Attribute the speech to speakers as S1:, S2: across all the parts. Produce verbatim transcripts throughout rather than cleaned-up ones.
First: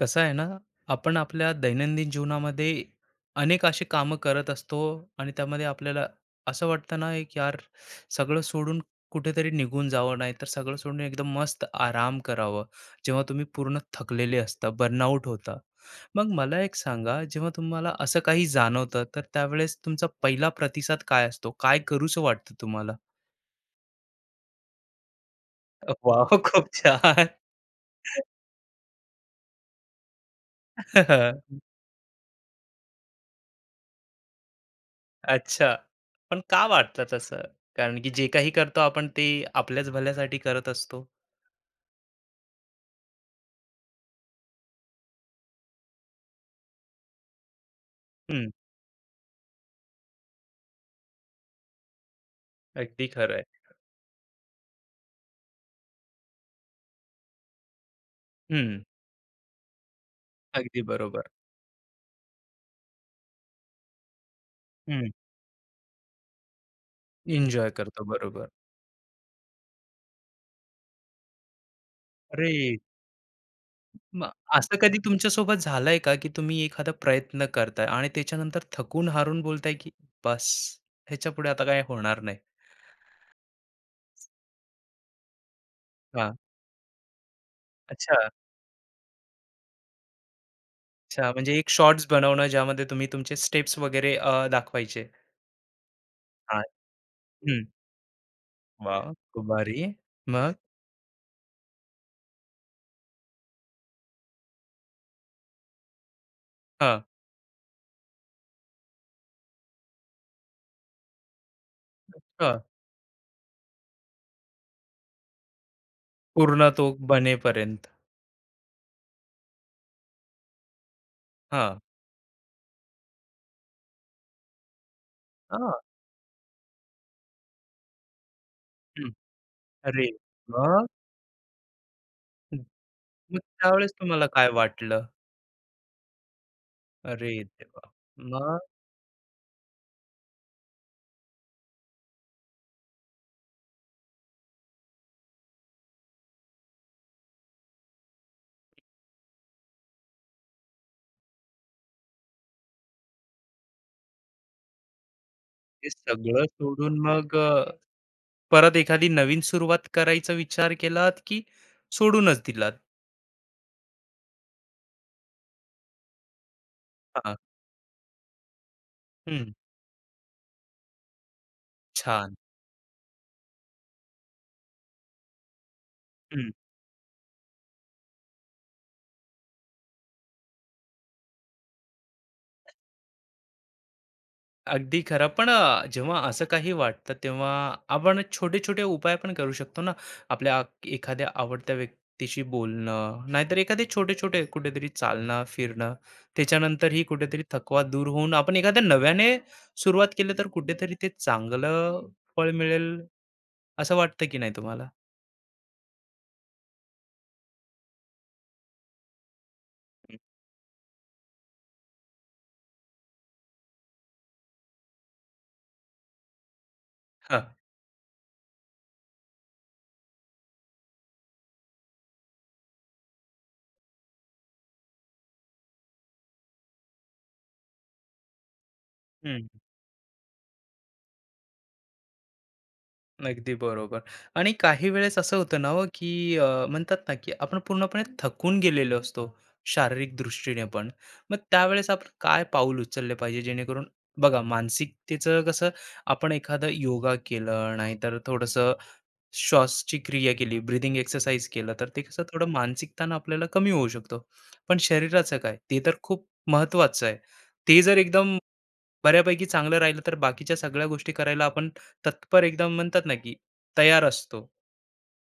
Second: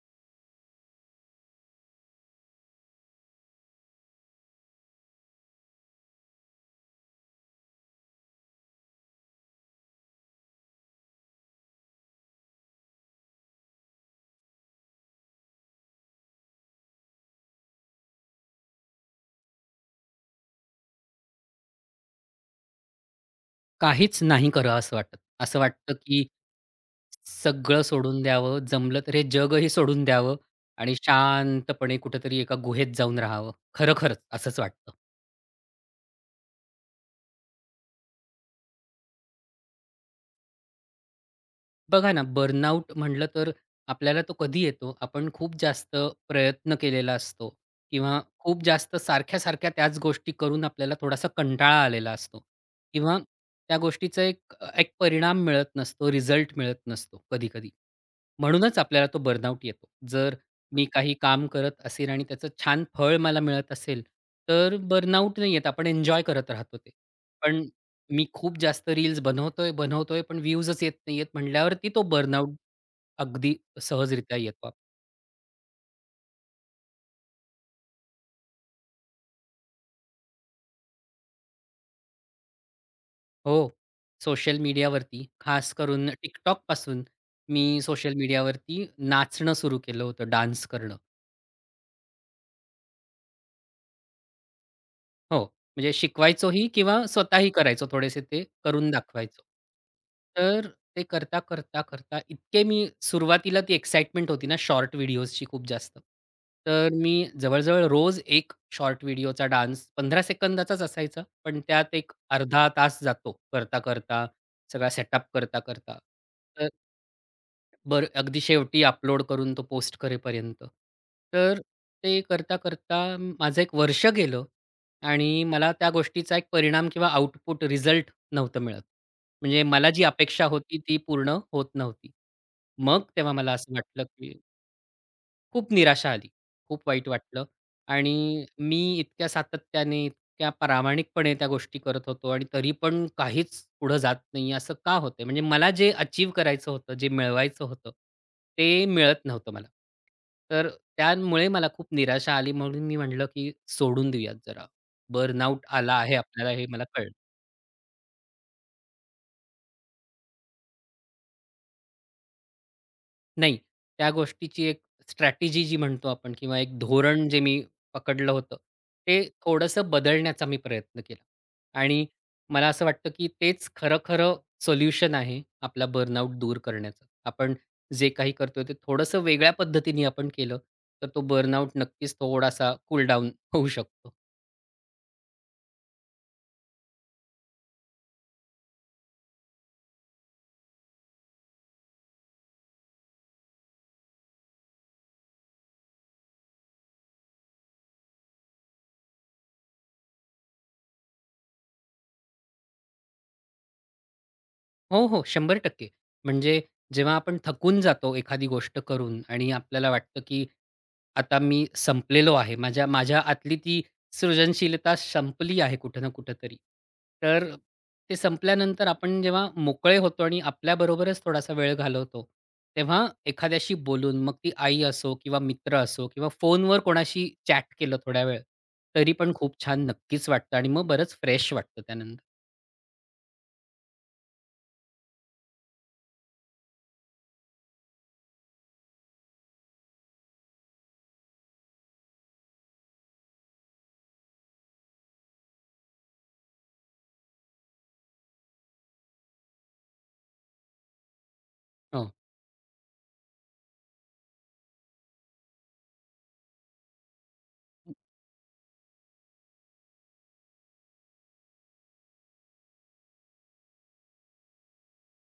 S1: कसं आहे ना, आपण आपल्या दैनंदिन जीवनामध्ये अनेक अशी कामं करत असतो आणि त्यामध्ये आपल्याला असं वाटतं ना, एक यार सगळं सोडून कुठेतरी निघून जावं, नाहीतर सगळं सोडून एकदम मस्त आराम करावं. जेव्हा तुम्ही पूर्ण थकलेले असता, बर्नआउट होता. मग मला एक सांगा, जेव्हा तुम्हाला असं काही जाणवतं, तर त्यावेळेस तुमचा पहिला प्रतिसाद काय असतो? काय करूसं वाटतं तुम्हाला?
S2: काहीच नाही करावं असं वाटत. असं वाटतं, की
S1: वाह! खूप छान.
S2: सगळं सोडून द्यावं, जमलं तर हे जगही सोडून द्यावं आणि शांतपणे कुठेतरी एका गुहेत जाऊन राहावं. खरं-खरंच असंच वाटतं.
S1: अच्छा. पण का वाटतं तसं? कारण की जे काही करतो आपण ते आपल्याच भल्यासाठी करत असतो.
S2: बघा ना, बर्नआउट म्हटलं तर आपल्याला तो कधी येतो? आपण खूप जास्त प्रयत्न केलेला असतो किंवा
S1: हं.
S2: खूप जास्त सारख्या-सारख्या त्याच गोष्टी करून आपल्याला थोडासा कंटाळा आलेला असतो
S1: अगदी
S2: किंवा
S1: खरं आहे.
S2: त्या गोष्टीचा एक एक परिणाम मिळत नसतो, रिझल्ट मिळत नसतो कधी-कधी. म्हणूनच
S1: हं.
S2: आपल्याला तो बर्नआउट येतो. जर
S1: अगदी
S2: मी काही
S1: बरोबर.
S2: काम करत असेल आणि त्याचं छान फळ मला मिळत असेल, तर
S1: हं.
S2: बर्नआउट नाही येत. आपण एन्जॉय करत राहतो ते. पण
S1: एन्जॉय करतो.
S2: मी
S1: बरोबर.
S2: खूप जास्त रील्स बनवतोय, बनवतोय, पण व्ह्यूजच येत नाहीयेत म्हटल्यावरती तो बर्नआउट
S1: अरे,
S2: अगदी
S1: मग
S2: सहजरित्या येतो. आप-
S1: असं कधी तुमच्यासोबत झालंय का, की तुम्ही एखादा प्रयत्न करताय आणि त्याच्यानंतर थकून हारून बोलताय, की "बस, ह्याच्यापुढे आता काय होणार नाही."
S2: हो, सोशल मीडियावरती खास करून
S1: हां.
S2: TikTokपासून मी सोशल
S1: अच्छा,
S2: मीडियावरती नाचणं सुरू केलं होतं, डान्स करणं.
S1: अच्छा. म्हणजे एक शॉर्ट्स बनवणं ज्यामध्ये तुम्ही तुमचे स्टेप्स वगैरे अ, दाखवायचे.
S2: हो, म्हणजे
S1: हां.
S2: शिकवायचोही किंवा स्वतःही
S1: हं.
S2: करायचो थोडेसे ते करून
S1: वाह!
S2: दाखवायचो.
S1: खूप भारी. मग?
S2: तर ते करता, करता, करता इतके मी सुरुवातीला ती एक्साईटमेंट होती ना शॉर्ट व्हिडिओजची खूप जास्त. तर
S1: हां.
S2: मी जवळ रोज एक शॉर्ट व्हिडिओचा डान्स पंधरा सेकंदाचाच असायचा, पण त्यात एक अर्धा तास जातो करता, करता, सगळा सेटअप करता, करता.
S1: पूर्ण तो बनेपर्यंत.
S2: बरं, अगदी शेवटी अपलोड करून तो पोस्ट करेपर्यंत. तर
S1: हां.
S2: ते करता-करता माझं एक वर्ष गेलं आणि मला
S1: हां.
S2: त्या गोष्टीचा एक परिणाम किंवा आउटपुट, रिझल्ट नव्हतं मिळत.
S1: हं.
S2: म्हणजे मला जी
S1: अरे
S2: अपेक्षा होती
S1: मग?
S2: ती पूर्ण होत नव्हती. मग तेव्हा
S1: मग
S2: मला असं
S1: त्यावेळेस
S2: वाटलं
S1: तुम्हाला
S2: की
S1: काय वाटलं?
S2: खूप निराशा आली. खूप वाईट
S1: अरे
S2: वाटलं
S1: देवा!
S2: आणि
S1: मग
S2: मी इतक्या सातत्याने, इतक्या प्रामाणिकपणे त्या गोष्टी करत होतो आणि तरी पण काहीच पुढं जात नाही असं का होतंय? म्हणजे मला जे अचीव्ह करायचं होतं, जे मिळवायचं होतं, ते मिळत नव्हतं मला. तर त्यामुळे मला खूप निराशा आली म्हणून मी म्हटलं, की सोडून देऊयात जरा. बर्नआउट
S1: हे
S2: आला आहे
S1: सगळं
S2: आपल्याला हे मला
S1: सोडून
S2: कळलं.
S1: मग अ, परत एखादी नवीन सुरुवात करायचा विचार केलात, की सोडूनच दिलात?
S2: नाही. त्या गोष्टीची एक स्ट्रॅटेजी जी म्हणतो आपण किंवा एक धोरण
S1: हां.
S2: जे मी पकडलं होतं, ते
S1: हं.
S2: थोडंसं बदलण्याचा मी प्रयत्न केला. आणि
S1: छान.
S2: मला असं वाटतं, की तेच खरं-खरं सोल्युशन आहे आपला बर्नआउट
S1: हं.
S2: दूर करण्याचं. आपण जे काही करतोय ते थोडंसं वेगळ्या पद्धतीने आपण केलं, तर तो बर्नआउट नक्कीच थोडासा कूल होऊ शकतो.
S1: अगदी खरं. पण अ, जेव्हा असं काही वाटतं, तेव्हा आपण छोटे-छोटे उपाय पण करू शकतो ना. आपल्या आ- एखाद्या आवडत्या व्यक्तीशी बोलणं, नाहीतर एखादे छोटे-छोटे कुठेतरी चालणं, फिरणं. त्याच्यानंतरही कुठेतरी थकवा दूर होऊन आपण एखाद्या नव्याने सुरुवात केली, तर कुठेतरी ते चांगलं फळ मिळेल, असं वाटतं की नाही तुम्हाला?
S2: हो, हो. शंभर टक्के म्हणजे जेव्हा आपण थकून जातो एखादी गोष्ट करून आणि आपल्याला
S1: हं.
S2: वाटतं, की आता मी संपलेलो आहे. माझ्या माझ्या आतली ती सृजनशीलता संपली आहे कुठे ना कुठं तरी तर
S1: हां.
S2: ते संपल्यानंतर आपण जेव्हा मोकळे होतो आणि आपल्याबरोबरच थोडासा वेळ घालवतो, तेव्हा एखाद्याशी बोलून मग ती आई असो किंवा मित्र असो किंवा फोनवर कोणाशी चॅट केलं थोडा वेळ, तरी पण खूप छान नक्कीच वाटतं आणि मग बरंच फ्रेश वाटतं त्यानंतर.
S1: अगदी बरोबर. आणि काही वेळेस असं होतं ना हो, की अ, म्हणतात ना, की आपण पूर्णपणे थकून गेलेलो असतो, शारीरिक दृष्टीने पण. मग त्यावेळेस आपण काय पाऊल उचलले पाहिजे जेणेकरून बघा मानसिकतेचं कसं आपण एखादं योगा केलं, नाहीतर थोडंसं श्वासची क्रिया केली, ब्रीथिंग एक्सरसाइज केलं, तर ते
S2: हो.
S1: कसं थोडं मानसिक ताण आपल्याला कमी होऊ शकतो. पण शरीराचं काय? ते तर खूप महत्त्वाचं आहे. ते जर एकदम बऱ्यापैकी चांगलं राहिलं तर बाकीच्या सगळ्या गोष्टी करायला आपण तत्पर एकदम म्हणतात ना, की तयार असतो.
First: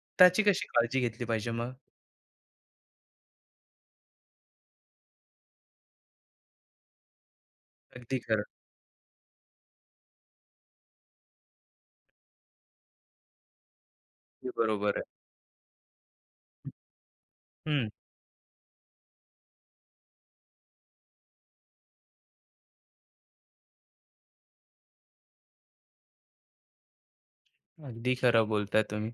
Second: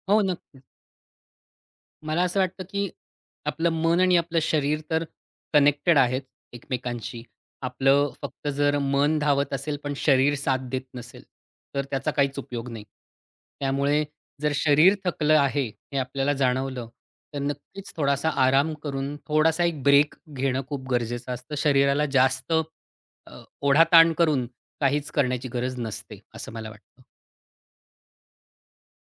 S2: हो,
S1: त्याची
S2: नक्की.
S1: कशी काळजी घेतली पाहिजे मग?
S2: मला असं वाटतं, की आपलं मन आणि आपलं शरीर तर कनेक्टेड आहेत एकमेकांशी. आपलं
S1: अगदी खरं.
S2: फक्त जर मन धावत असेल, पण शरीर साथ देत नसेल, तर त्याचा काहीच उपयोग नाही. त्यामुळे
S1: अगदी
S2: जर शरीर
S1: बरोबर आहे.
S2: थकलं आहे, हे आपल्याला जाणवलं, तर
S1: हं,
S2: नक्कीच थोडासा आराम करून, थोडासा एक ब्रेक घेणं खूप गरजेचं असतं. शरीराला जास्त अ, ओढाताण करून काहीच करण्याची गरज नसते, असं मला वाटतं.
S1: अगदी खरं बोलताय तुम्ही.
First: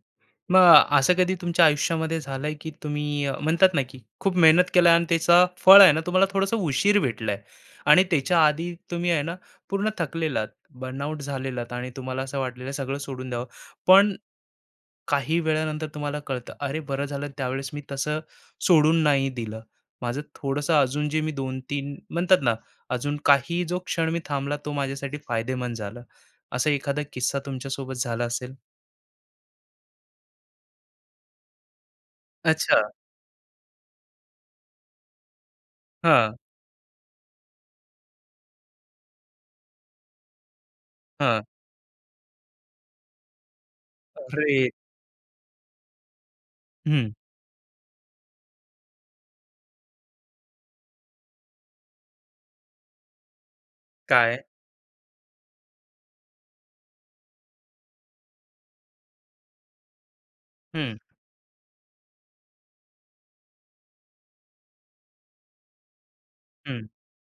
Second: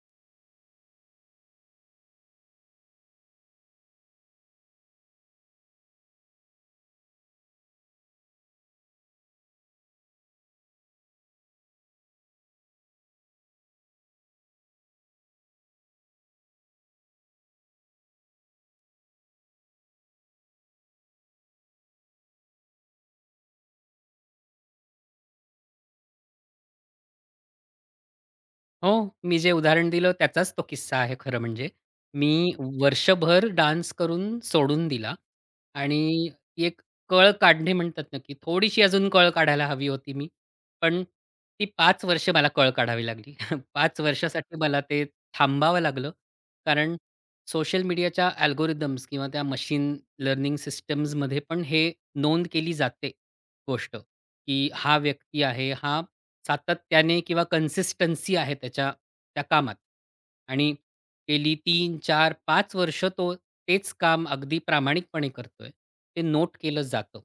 S1: मग असं कधी तुमच्या आयुष्यामध्ये झालंय, की तुम्ही अ, म्हणतात ना, की खूप मेहनत केलाय आणि त्याचा फळ आहे ना, तुम्हाला थोडंसं उशीर भेटलंय आणि त्याच्या आधी तुम्ही आहे ना, पूर्ण थकलेलात, बर्नआउट झालेलात आणि तुम्हाला असं वाटलेलं सगळं सोडून द्यावं. पण काही वेळानंतर तुम्हाला कळतं, अरे बरं झालं त्यावेळेस मी तसं सोडून नाही दिलं. माझं थोडंसं अजून जे मी दोन तीन म्हणतात ना, अजून काही जो क्षण मी थांबला तो माझ्यासाठी फायदेमंद झाला. असा एखादा किस्सा तुमच्यासोबत झाला असेल?
S2: हो, मी जे उदाहरण दिलं त्याचाच तो किस्सा आहे खरं म्हणजे. मी
S1: अच्छा.
S2: वर्षभर डान्स करून सोडून दिला आणि
S1: हां,
S2: ती एक कळ काढणे म्हणतात ना, की थोडीशी अजून कळ काढायला हवी होती मी. पण
S1: हां.
S2: ती पाच वर्ष मला कळ काढावी लागली. पाच वर्षासाठी
S1: अरे!
S2: मला ते थांबावं लागलं. कारण
S1: हं.
S2: सोशल मीडियाच्या अल्गोरिथम्स किंवा त्या मशीन लर्निंग सिस्टम्समध्ये पण हे नोंद केली जाते गोष्ट,
S1: काय?
S2: की हा व्यक्ती आहे, हा सातत्याने किंवा कन्सिस्टन्सी आहे त्याच्या त्या कामात आणि
S1: हं,
S2: गेली तीन, चार, पाच वर्ष तो तेच काम अगदी प्रामाणिकपणे करतोय. ते नोट केलं
S1: हं.
S2: जातं.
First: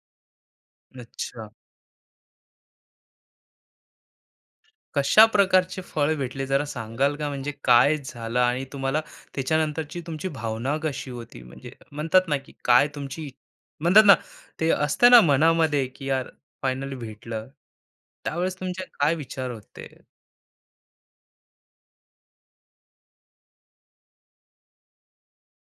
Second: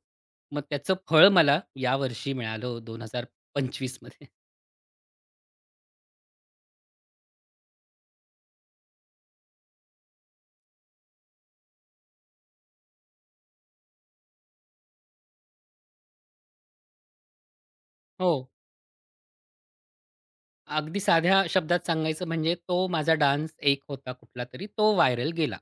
S2: मग त्याचं फळ
S1: अच्छा.
S2: मला यावर्षी मिळालं दोन हजार पंचवीस मध्ये.
S1: कशा प्रकारचे फळ भेटले जरा सांगाल का? म्हणजे काय झालं आणि तुम्हाला त्याच्यानंतरची तुमची भावना कशी होती? म्हणजे म्हणतात ना, की काय तुमची म्हणतात ना, ते असतं ना मनामध्ये, की यार फायनली भेटलं.
S2: हो.
S1: त्यावेळेस तुमचे काय विचार होते?
S2: अगदी साध्या शब्दात सांगायचं म्हणजे तो माझा डान्स एक होता कुठलातरी तो व्हायरल गेला.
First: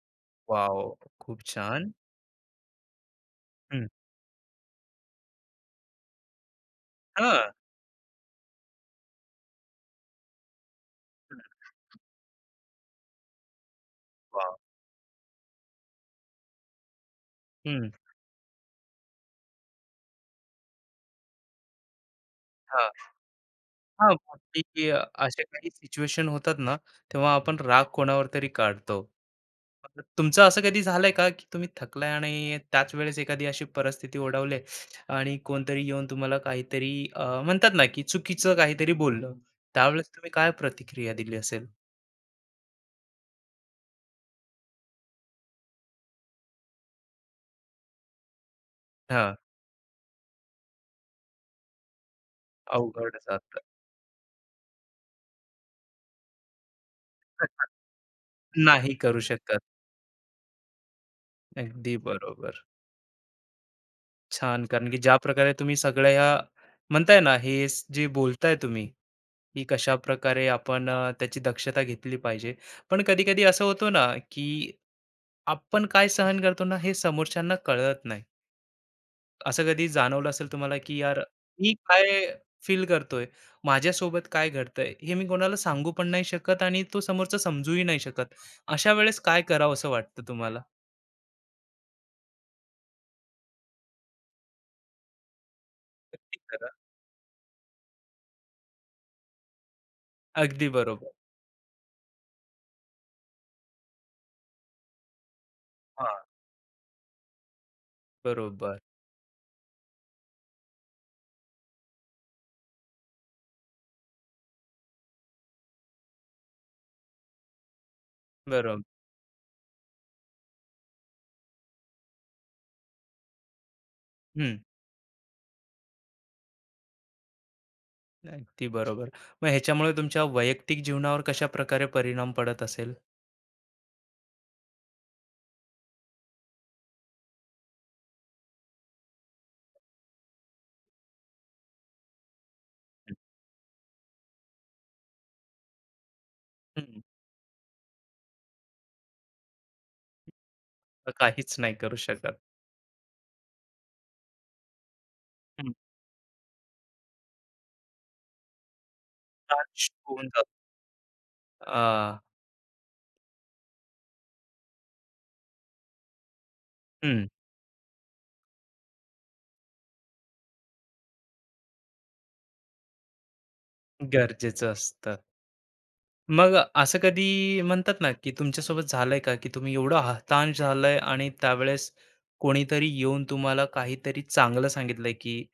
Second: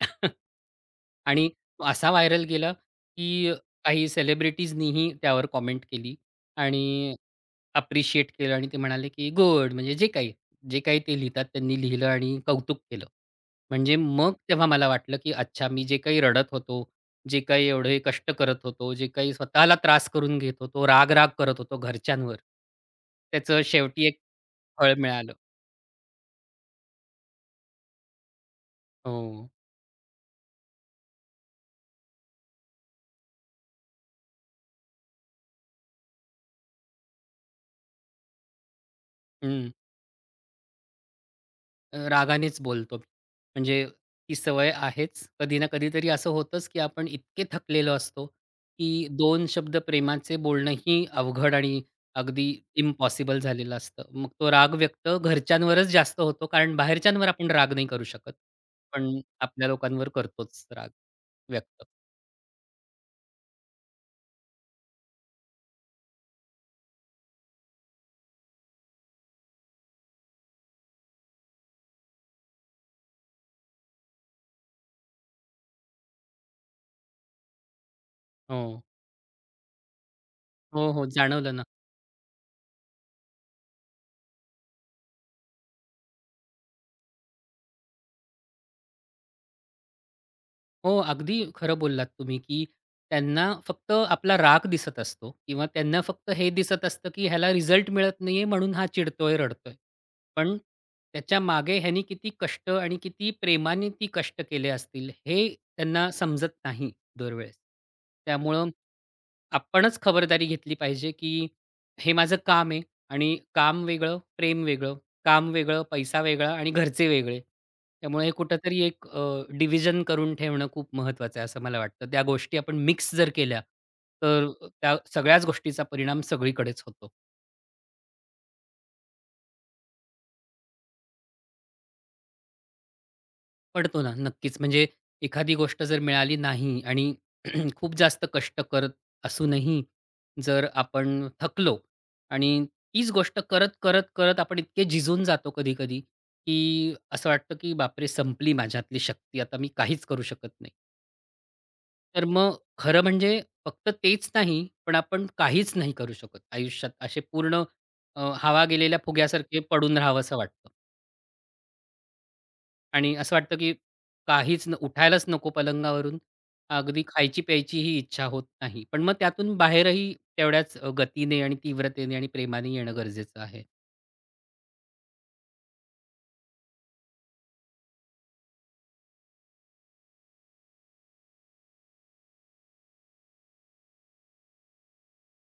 S1: वॉव! खूप
S2: आणि
S1: छान.
S2: असा व्हायरल गेला, की
S1: हं.
S2: काही सेलिब्रिटीजनीही त्यावर कॉमेंट केली आणि
S1: हां.
S2: अप्रिशिएट केलं आणि ते म्हणाले, की "गुड." म्हणजे जे काही, जे काही ते
S1: हं.
S2: लिहितात त्यांनी लिहिलं आणि कौतुक केलं. म्हणजे मग
S1: वॉव!
S2: तेव्हा मला वाटलं, की अच्छा मी जे काही रडत होतो, जे काही एवढे कष्ट करत होतो, जे काही स्वतःला त्रास करून घेत होतो, राग-राग करत होतो घरच्यांवर, त्याचं शेवटी
S1: हां,
S2: एक
S1: मग ते
S2: फळ मिळालं.
S1: अशा काही सिच्युएशन होतात ना, तेव्हा आपण राग कोणावर तरी काढतो.
S2: हो.
S1: मग तुमचं असं कधी झालंय का, की तुम्ही थकलाय आणि त्याच वेळेस एखादी अशी परिस्थिती ओढवली आणि कोणतरी येऊन तुम्हाला काहीतरी अ, म्हणतात ना, की चुकीचं काहीतरी बोललं.
S2: हं.
S1: त्यावेळेस तुम्ही काय प्रतिक्रिया दिली असेल?
S2: अ, रागानेच बोलतो. मी. म्हणजे ती सवय आहेच. कधी ना कधीतरी असं होतंच, की आपण इतके थकलेलो असतो, की
S1: हां,
S2: दोन शब्द प्रेमाचे बोलणंही अवघड आणि अगदी
S1: अवघड
S2: इम्पॉसिबल
S1: जातं.
S2: झालेलं असतं. मग तो राग व्यक्त घरच्यांवरच जास्त होतो, कारण बाहेरच्यांवर आपण राग नाही करू शकत.
S1: नाही
S2: पण
S1: करू शकत.
S2: आपल्या लोकांवर करतोच राग व्यक्त.
S1: अगदी बरोबर. छान, कारण की ज्या प्रकारे तुम्ही सगळ्या ह्या म्हणताय ना, हे स- जे बोलताय तुम्ही की कशाप्रकारे आपण अ, त्याची दक्षता घेतली पाहिजे. पण कधी-कधी असं होतं ना, की आपण काय सहन करतो ना, हे समोरच्यांना कळत नाही.
S2: हो.
S1: असं कधी जाणवलं असेल तुम्हाला,
S2: हो,
S1: की
S2: हो.
S1: यार
S2: जाणवलं ना.
S1: मी काय फील करतोय, माझ्यासोबत काय घडतंय, हे मी कोणाला सांगू पण नाही शकत आणि तो समोरचा समजूही नाही शकत. अशा वेळेस काय करावंसं वाटतं तुम्हाला?
S2: हो, अगदी खरं बोललात तुम्ही, की त्यांना फक्त आपला राग दिसत असतो किंवा त्यांना फक्त
S1: नक्की
S2: हे
S1: करा.
S2: दिसत असतं, की ह्याला रिझल्ट मिळत नाहीये म्हणून हा चिडतोय, रडतोय. पण
S1: अगदी बरोबर.
S2: त्याच्यामागे ह्यानी किती कष्ट आणि किती प्रेमाने ती कष्ट केले असतील, हे त्यांना
S1: हां,
S2: समजत नाही दरवेळेस. त्यामुळं
S1: बरोबर,
S2: आपणच खबरदारी घेतली पाहिजे, की हे माझं काम आहे आणि काम वेगळं, प्रेम वेगळं काम वेगळं, पैसा वेगळा आणि घरचे वेगळे. त्यामुळे हे कुठेतरी
S1: बरोबर.
S2: एक अ, डिव्हिजन करून ठेवणं खूप महत्त्वाचं आहे, असं मला वाटतं. त्या गोष्टी आपण मिक्स जर केल्या, तर
S1: हं,
S2: त्या सगळ्याच गोष्टीचा परिणाम सगळीकडेच होतो.
S1: अगदी बरोबर. मग ह्याच्यामुळे तुमच्या वैयक्तिक जीवनावर कशाप्रकारे परिणाम पडत असेल?
S2: पडतो ना, नक्कीच. म्हणजे एखादी गोष्ट जर मिळाली नाही आणि खूप जास्त कष्ट करत असूनही जर आपण थकलो आणि तीच गोष्ट करत, करत, करत आपण इतके झिजून जातो कधी-कधी, की
S1: हं.
S2: असं वाटतं, की "बापरे! संपली माझ्यातली शक्ती. आता मी काहीच करू शकत नाही."
S1: काहीच नाही करू
S2: तर
S1: शकत.
S2: मग खरं म्हणजे फक्त तेच नाही, पण आपण
S1: हं.
S2: काहीच नाही करू शकत आयुष्यात. असे पूर्ण अ, हवा गेलेल्या फुग्यासारखे
S1: नाश
S2: पडून
S1: होऊन
S2: राहावसं
S1: जातो.
S2: वाटतं
S1: अ,
S2: आणि असं वाटतं, की काहीच न उठायलाच नको पलंगावरून. अगदी
S1: हं,
S2: खायची-प्यायची ही इच्छा होत नाही. पण मग त्यातून बाहेरही तेवढ्याच अ, गतीने आणि तीव्रतेने आणि प्रेमाने येणं गरजेचं आहे.
S1: गरजेचं असतं. मग असं कधी म्हणतात ना, की तुमच्यासोबत झालंय का, की तुम्ही एवढं हताश झालाय आणि त्यावेळेस कोणीतरी येऊन तुम्हाला काहीतरी चांगलं सांगितलंय, की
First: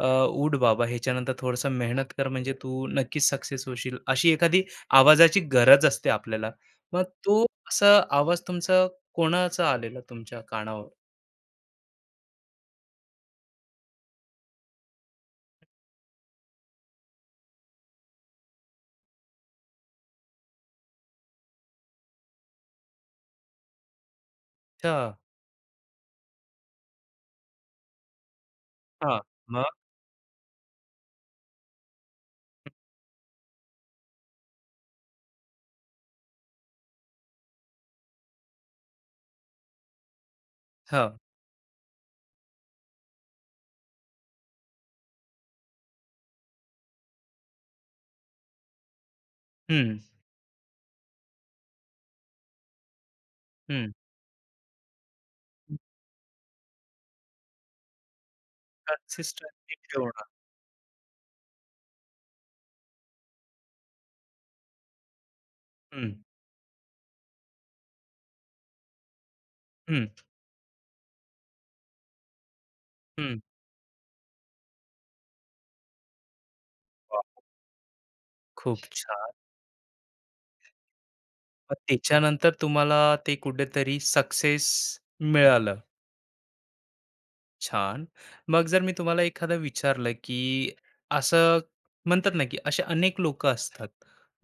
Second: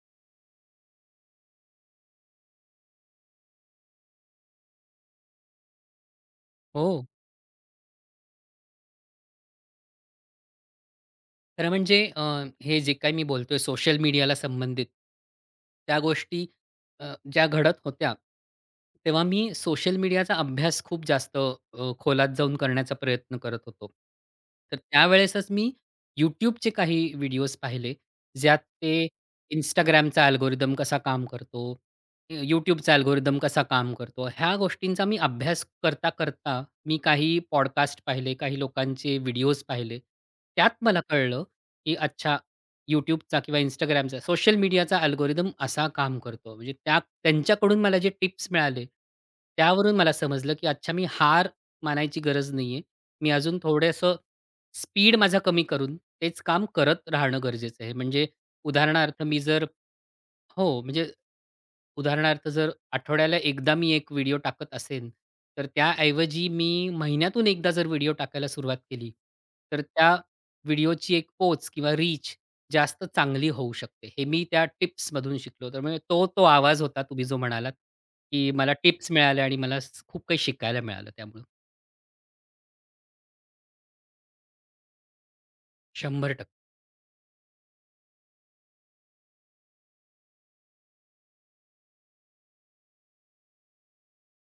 S1: "अ, उठ बाबा, ह्याच्यानंतर थोडंसं मेहनत कर, म्हणजे तू नक्कीच सक्सेस होशील." अशी एखादी आवाजाची गरज असते आपल्याला.
S2: हो.
S1: मग तो असा आवाज तुमचा कोणाचा आलेला तुमच्या कानावर?
S2: खरं म्हणजे अ, हे जे काही मी बोलतोय सोशल मीडियाला संबंधित, त्या गोष्टी अ, ज्या घडत होत्या, तेव्हा मी सोशल मीडियाचा अभ्यास खूप जास्त अ, खोलात जाऊन करण्याचा प्रयत्न करत होतो. तर
S1: अच्छा.
S2: त्यावेळेसच मी YouTubeचे काही व्हिडिओज पाहिले, ज्यात ते
S1: हां. मग?
S2: Instagramचा अल्गोरिदम कसा काम करतो, YouTubeचा अल्गोरिदम कसा काम करतो, ह्या गोष्टींचा मी अभ्यास करता-करता मी काही पॉडकास्ट पाहिले, काही लोकांचे व्हिडिओज पाहिले. त्यात मला
S1: हां.
S2: कळलं, की अच्छा YouTubeचा किंवा Instagramचा सोशल मीडियाचा अल्गोरिदम असा काम करतो. म्हणजे त्या त्यांच्याकडून मला जे टिप्स मिळाले, त्यावरून
S1: हं.
S2: मला समजलं की अच्छा मी हार मानायची गरज नाहीये. मी अजून
S1: हं.
S2: थोडंसं स्पीड माझा कमी करून तेच काम करत राहणं गरजेचं आहे. म्हणजे उदाहरणार्थ मी जर
S1: कन्सिस्टंसी ठेवणं.
S2: हो, म्हणजे उदाहरणार्थ जर आठवड्याला एकदा मी एक व्हिडिओ टाकत असेन, तर
S1: हं,
S2: त्याऐवजी मी महिन्यातून एकदा जर व्हिडिओ टाकायला सुरुवात केली, तर
S1: हं,
S2: त्या व्हिडिओची एक पोच किंवा रीच जास्त
S1: हं.
S2: चांगली होऊ शकते. हे मी त्या टिप्समधून शिकलो. त्यामुळे तो, तो आवाज होता तुम्ही
S1: वाह!
S2: जो म्हणालात, की मला
S1: खूप
S2: टिप्स
S1: छान.
S2: मिळाल्या आणि मला स खूप काही शिकायला मिळालं त्यामुळं.
S1: मग त्याच्यानंतर तुम्हाला ते कुठेतरी सक्सेस मिळालं.
S2: शंभर टक्के
S1: छान. मग जर मी तुम्हाला एखादं विचारलं, की असं म्हणतात ना, की असे अनेक लोकं असतात,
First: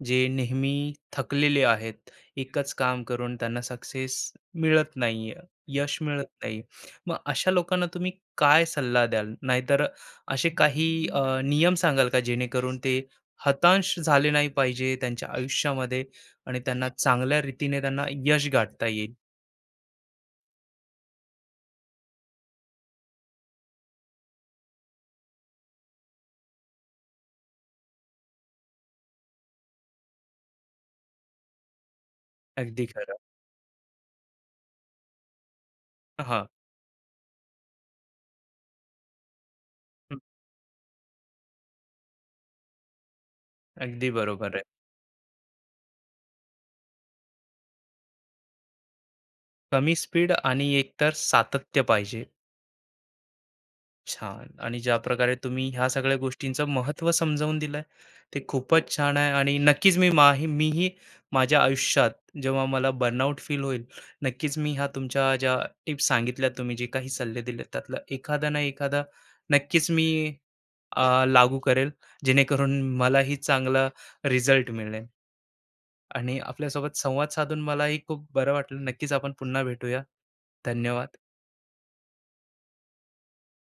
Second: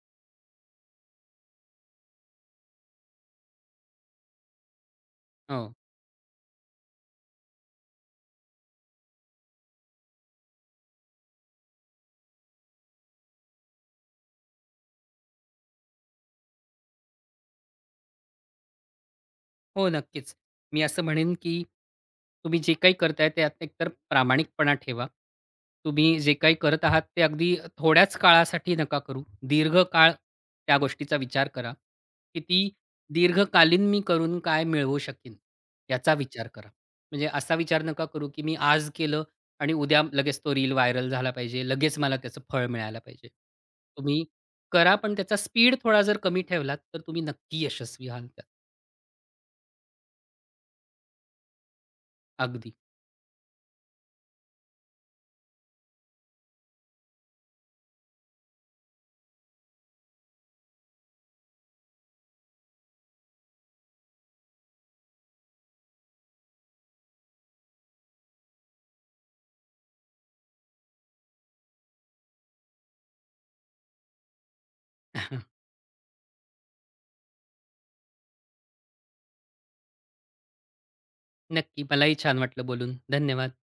S1: जे नेहमी थकलेले आहेत. एकच काम करून त्यांना सक्सेस मिळत नाहीये,
S2: हो.
S1: यश मिळत नाही. मग अशा लोकांना तुम्ही काय सल्ला द्याल? नाहीतर असे काही अ, नियम सांगाल का जेणेकरून ते हताश झाले नाही पाहिजे त्यांच्या आयुष्यामध्ये आणि त्यांना चांगल्या रीतीने त्यांना यश गाठता येईल?
S2: हो, नक्कीच. मी असं म्हणेन, की तुम्ही जे काही करताय त्यात एकतर प्रामाणिकपणा ठेवा. तुम्ही जे काही करत आहात ते अगदी थोड्याच काळासाठी नका करू. दीर्घकाळ त्या गोष्टीचा विचार करा. किती
S1: अगदी खरं.
S2: दीर्घकालीन मी करून काय मिळवू शकेन याचा
S1: हां.
S2: विचार करा. म्हणजे असा विचार नका करू, की मी आज केलं आणि उद्या लगेच तो रील व्हायरल झाला पाहिजे. लगेच मला त्याचं फळ मिळायला पाहिजे.
S1: अगदी
S2: तुम्ही
S1: बरोबर आहे.
S2: करा पण त्याचा स्पीड थोडा जर कमी ठेवलात तर तुम्ही नक्की यशस्वी व्हाल त्यात.
S1: कमी स्पीड आणि एकतर सातत्य पाहिजे.
S2: अगदी.
S1: छान आणि ज्या प्रकारे तुम्ही ह्या सगळ्या गोष्टींचं महत्त्व समजावून दिलंय, ते खूपच छान आहे आणि नक्कीच मी माही मीही माझ्या आयुष्यात जेव्हा मला बर्नआउट फील होईल, नक्कीच मी ह्या तुमच्या ज्या टिप्स सांगितल्या तुम्ही जे काही सल्ले दिलेत त्यातला एखादा ना एखादा नक्कीच मी अ, लागू करेल. जेणेकरून मलाही चांगला रिझल्ट मिळेल आणि आपल्यासोबत संवाद साधून मलाही खूप बरं वाटलं. नक्कीच आपण पुन्हा भेटूया. धन्यवाद.
S2: नक्की. मलाही छान वाटलं बोलून. धन्यवाद.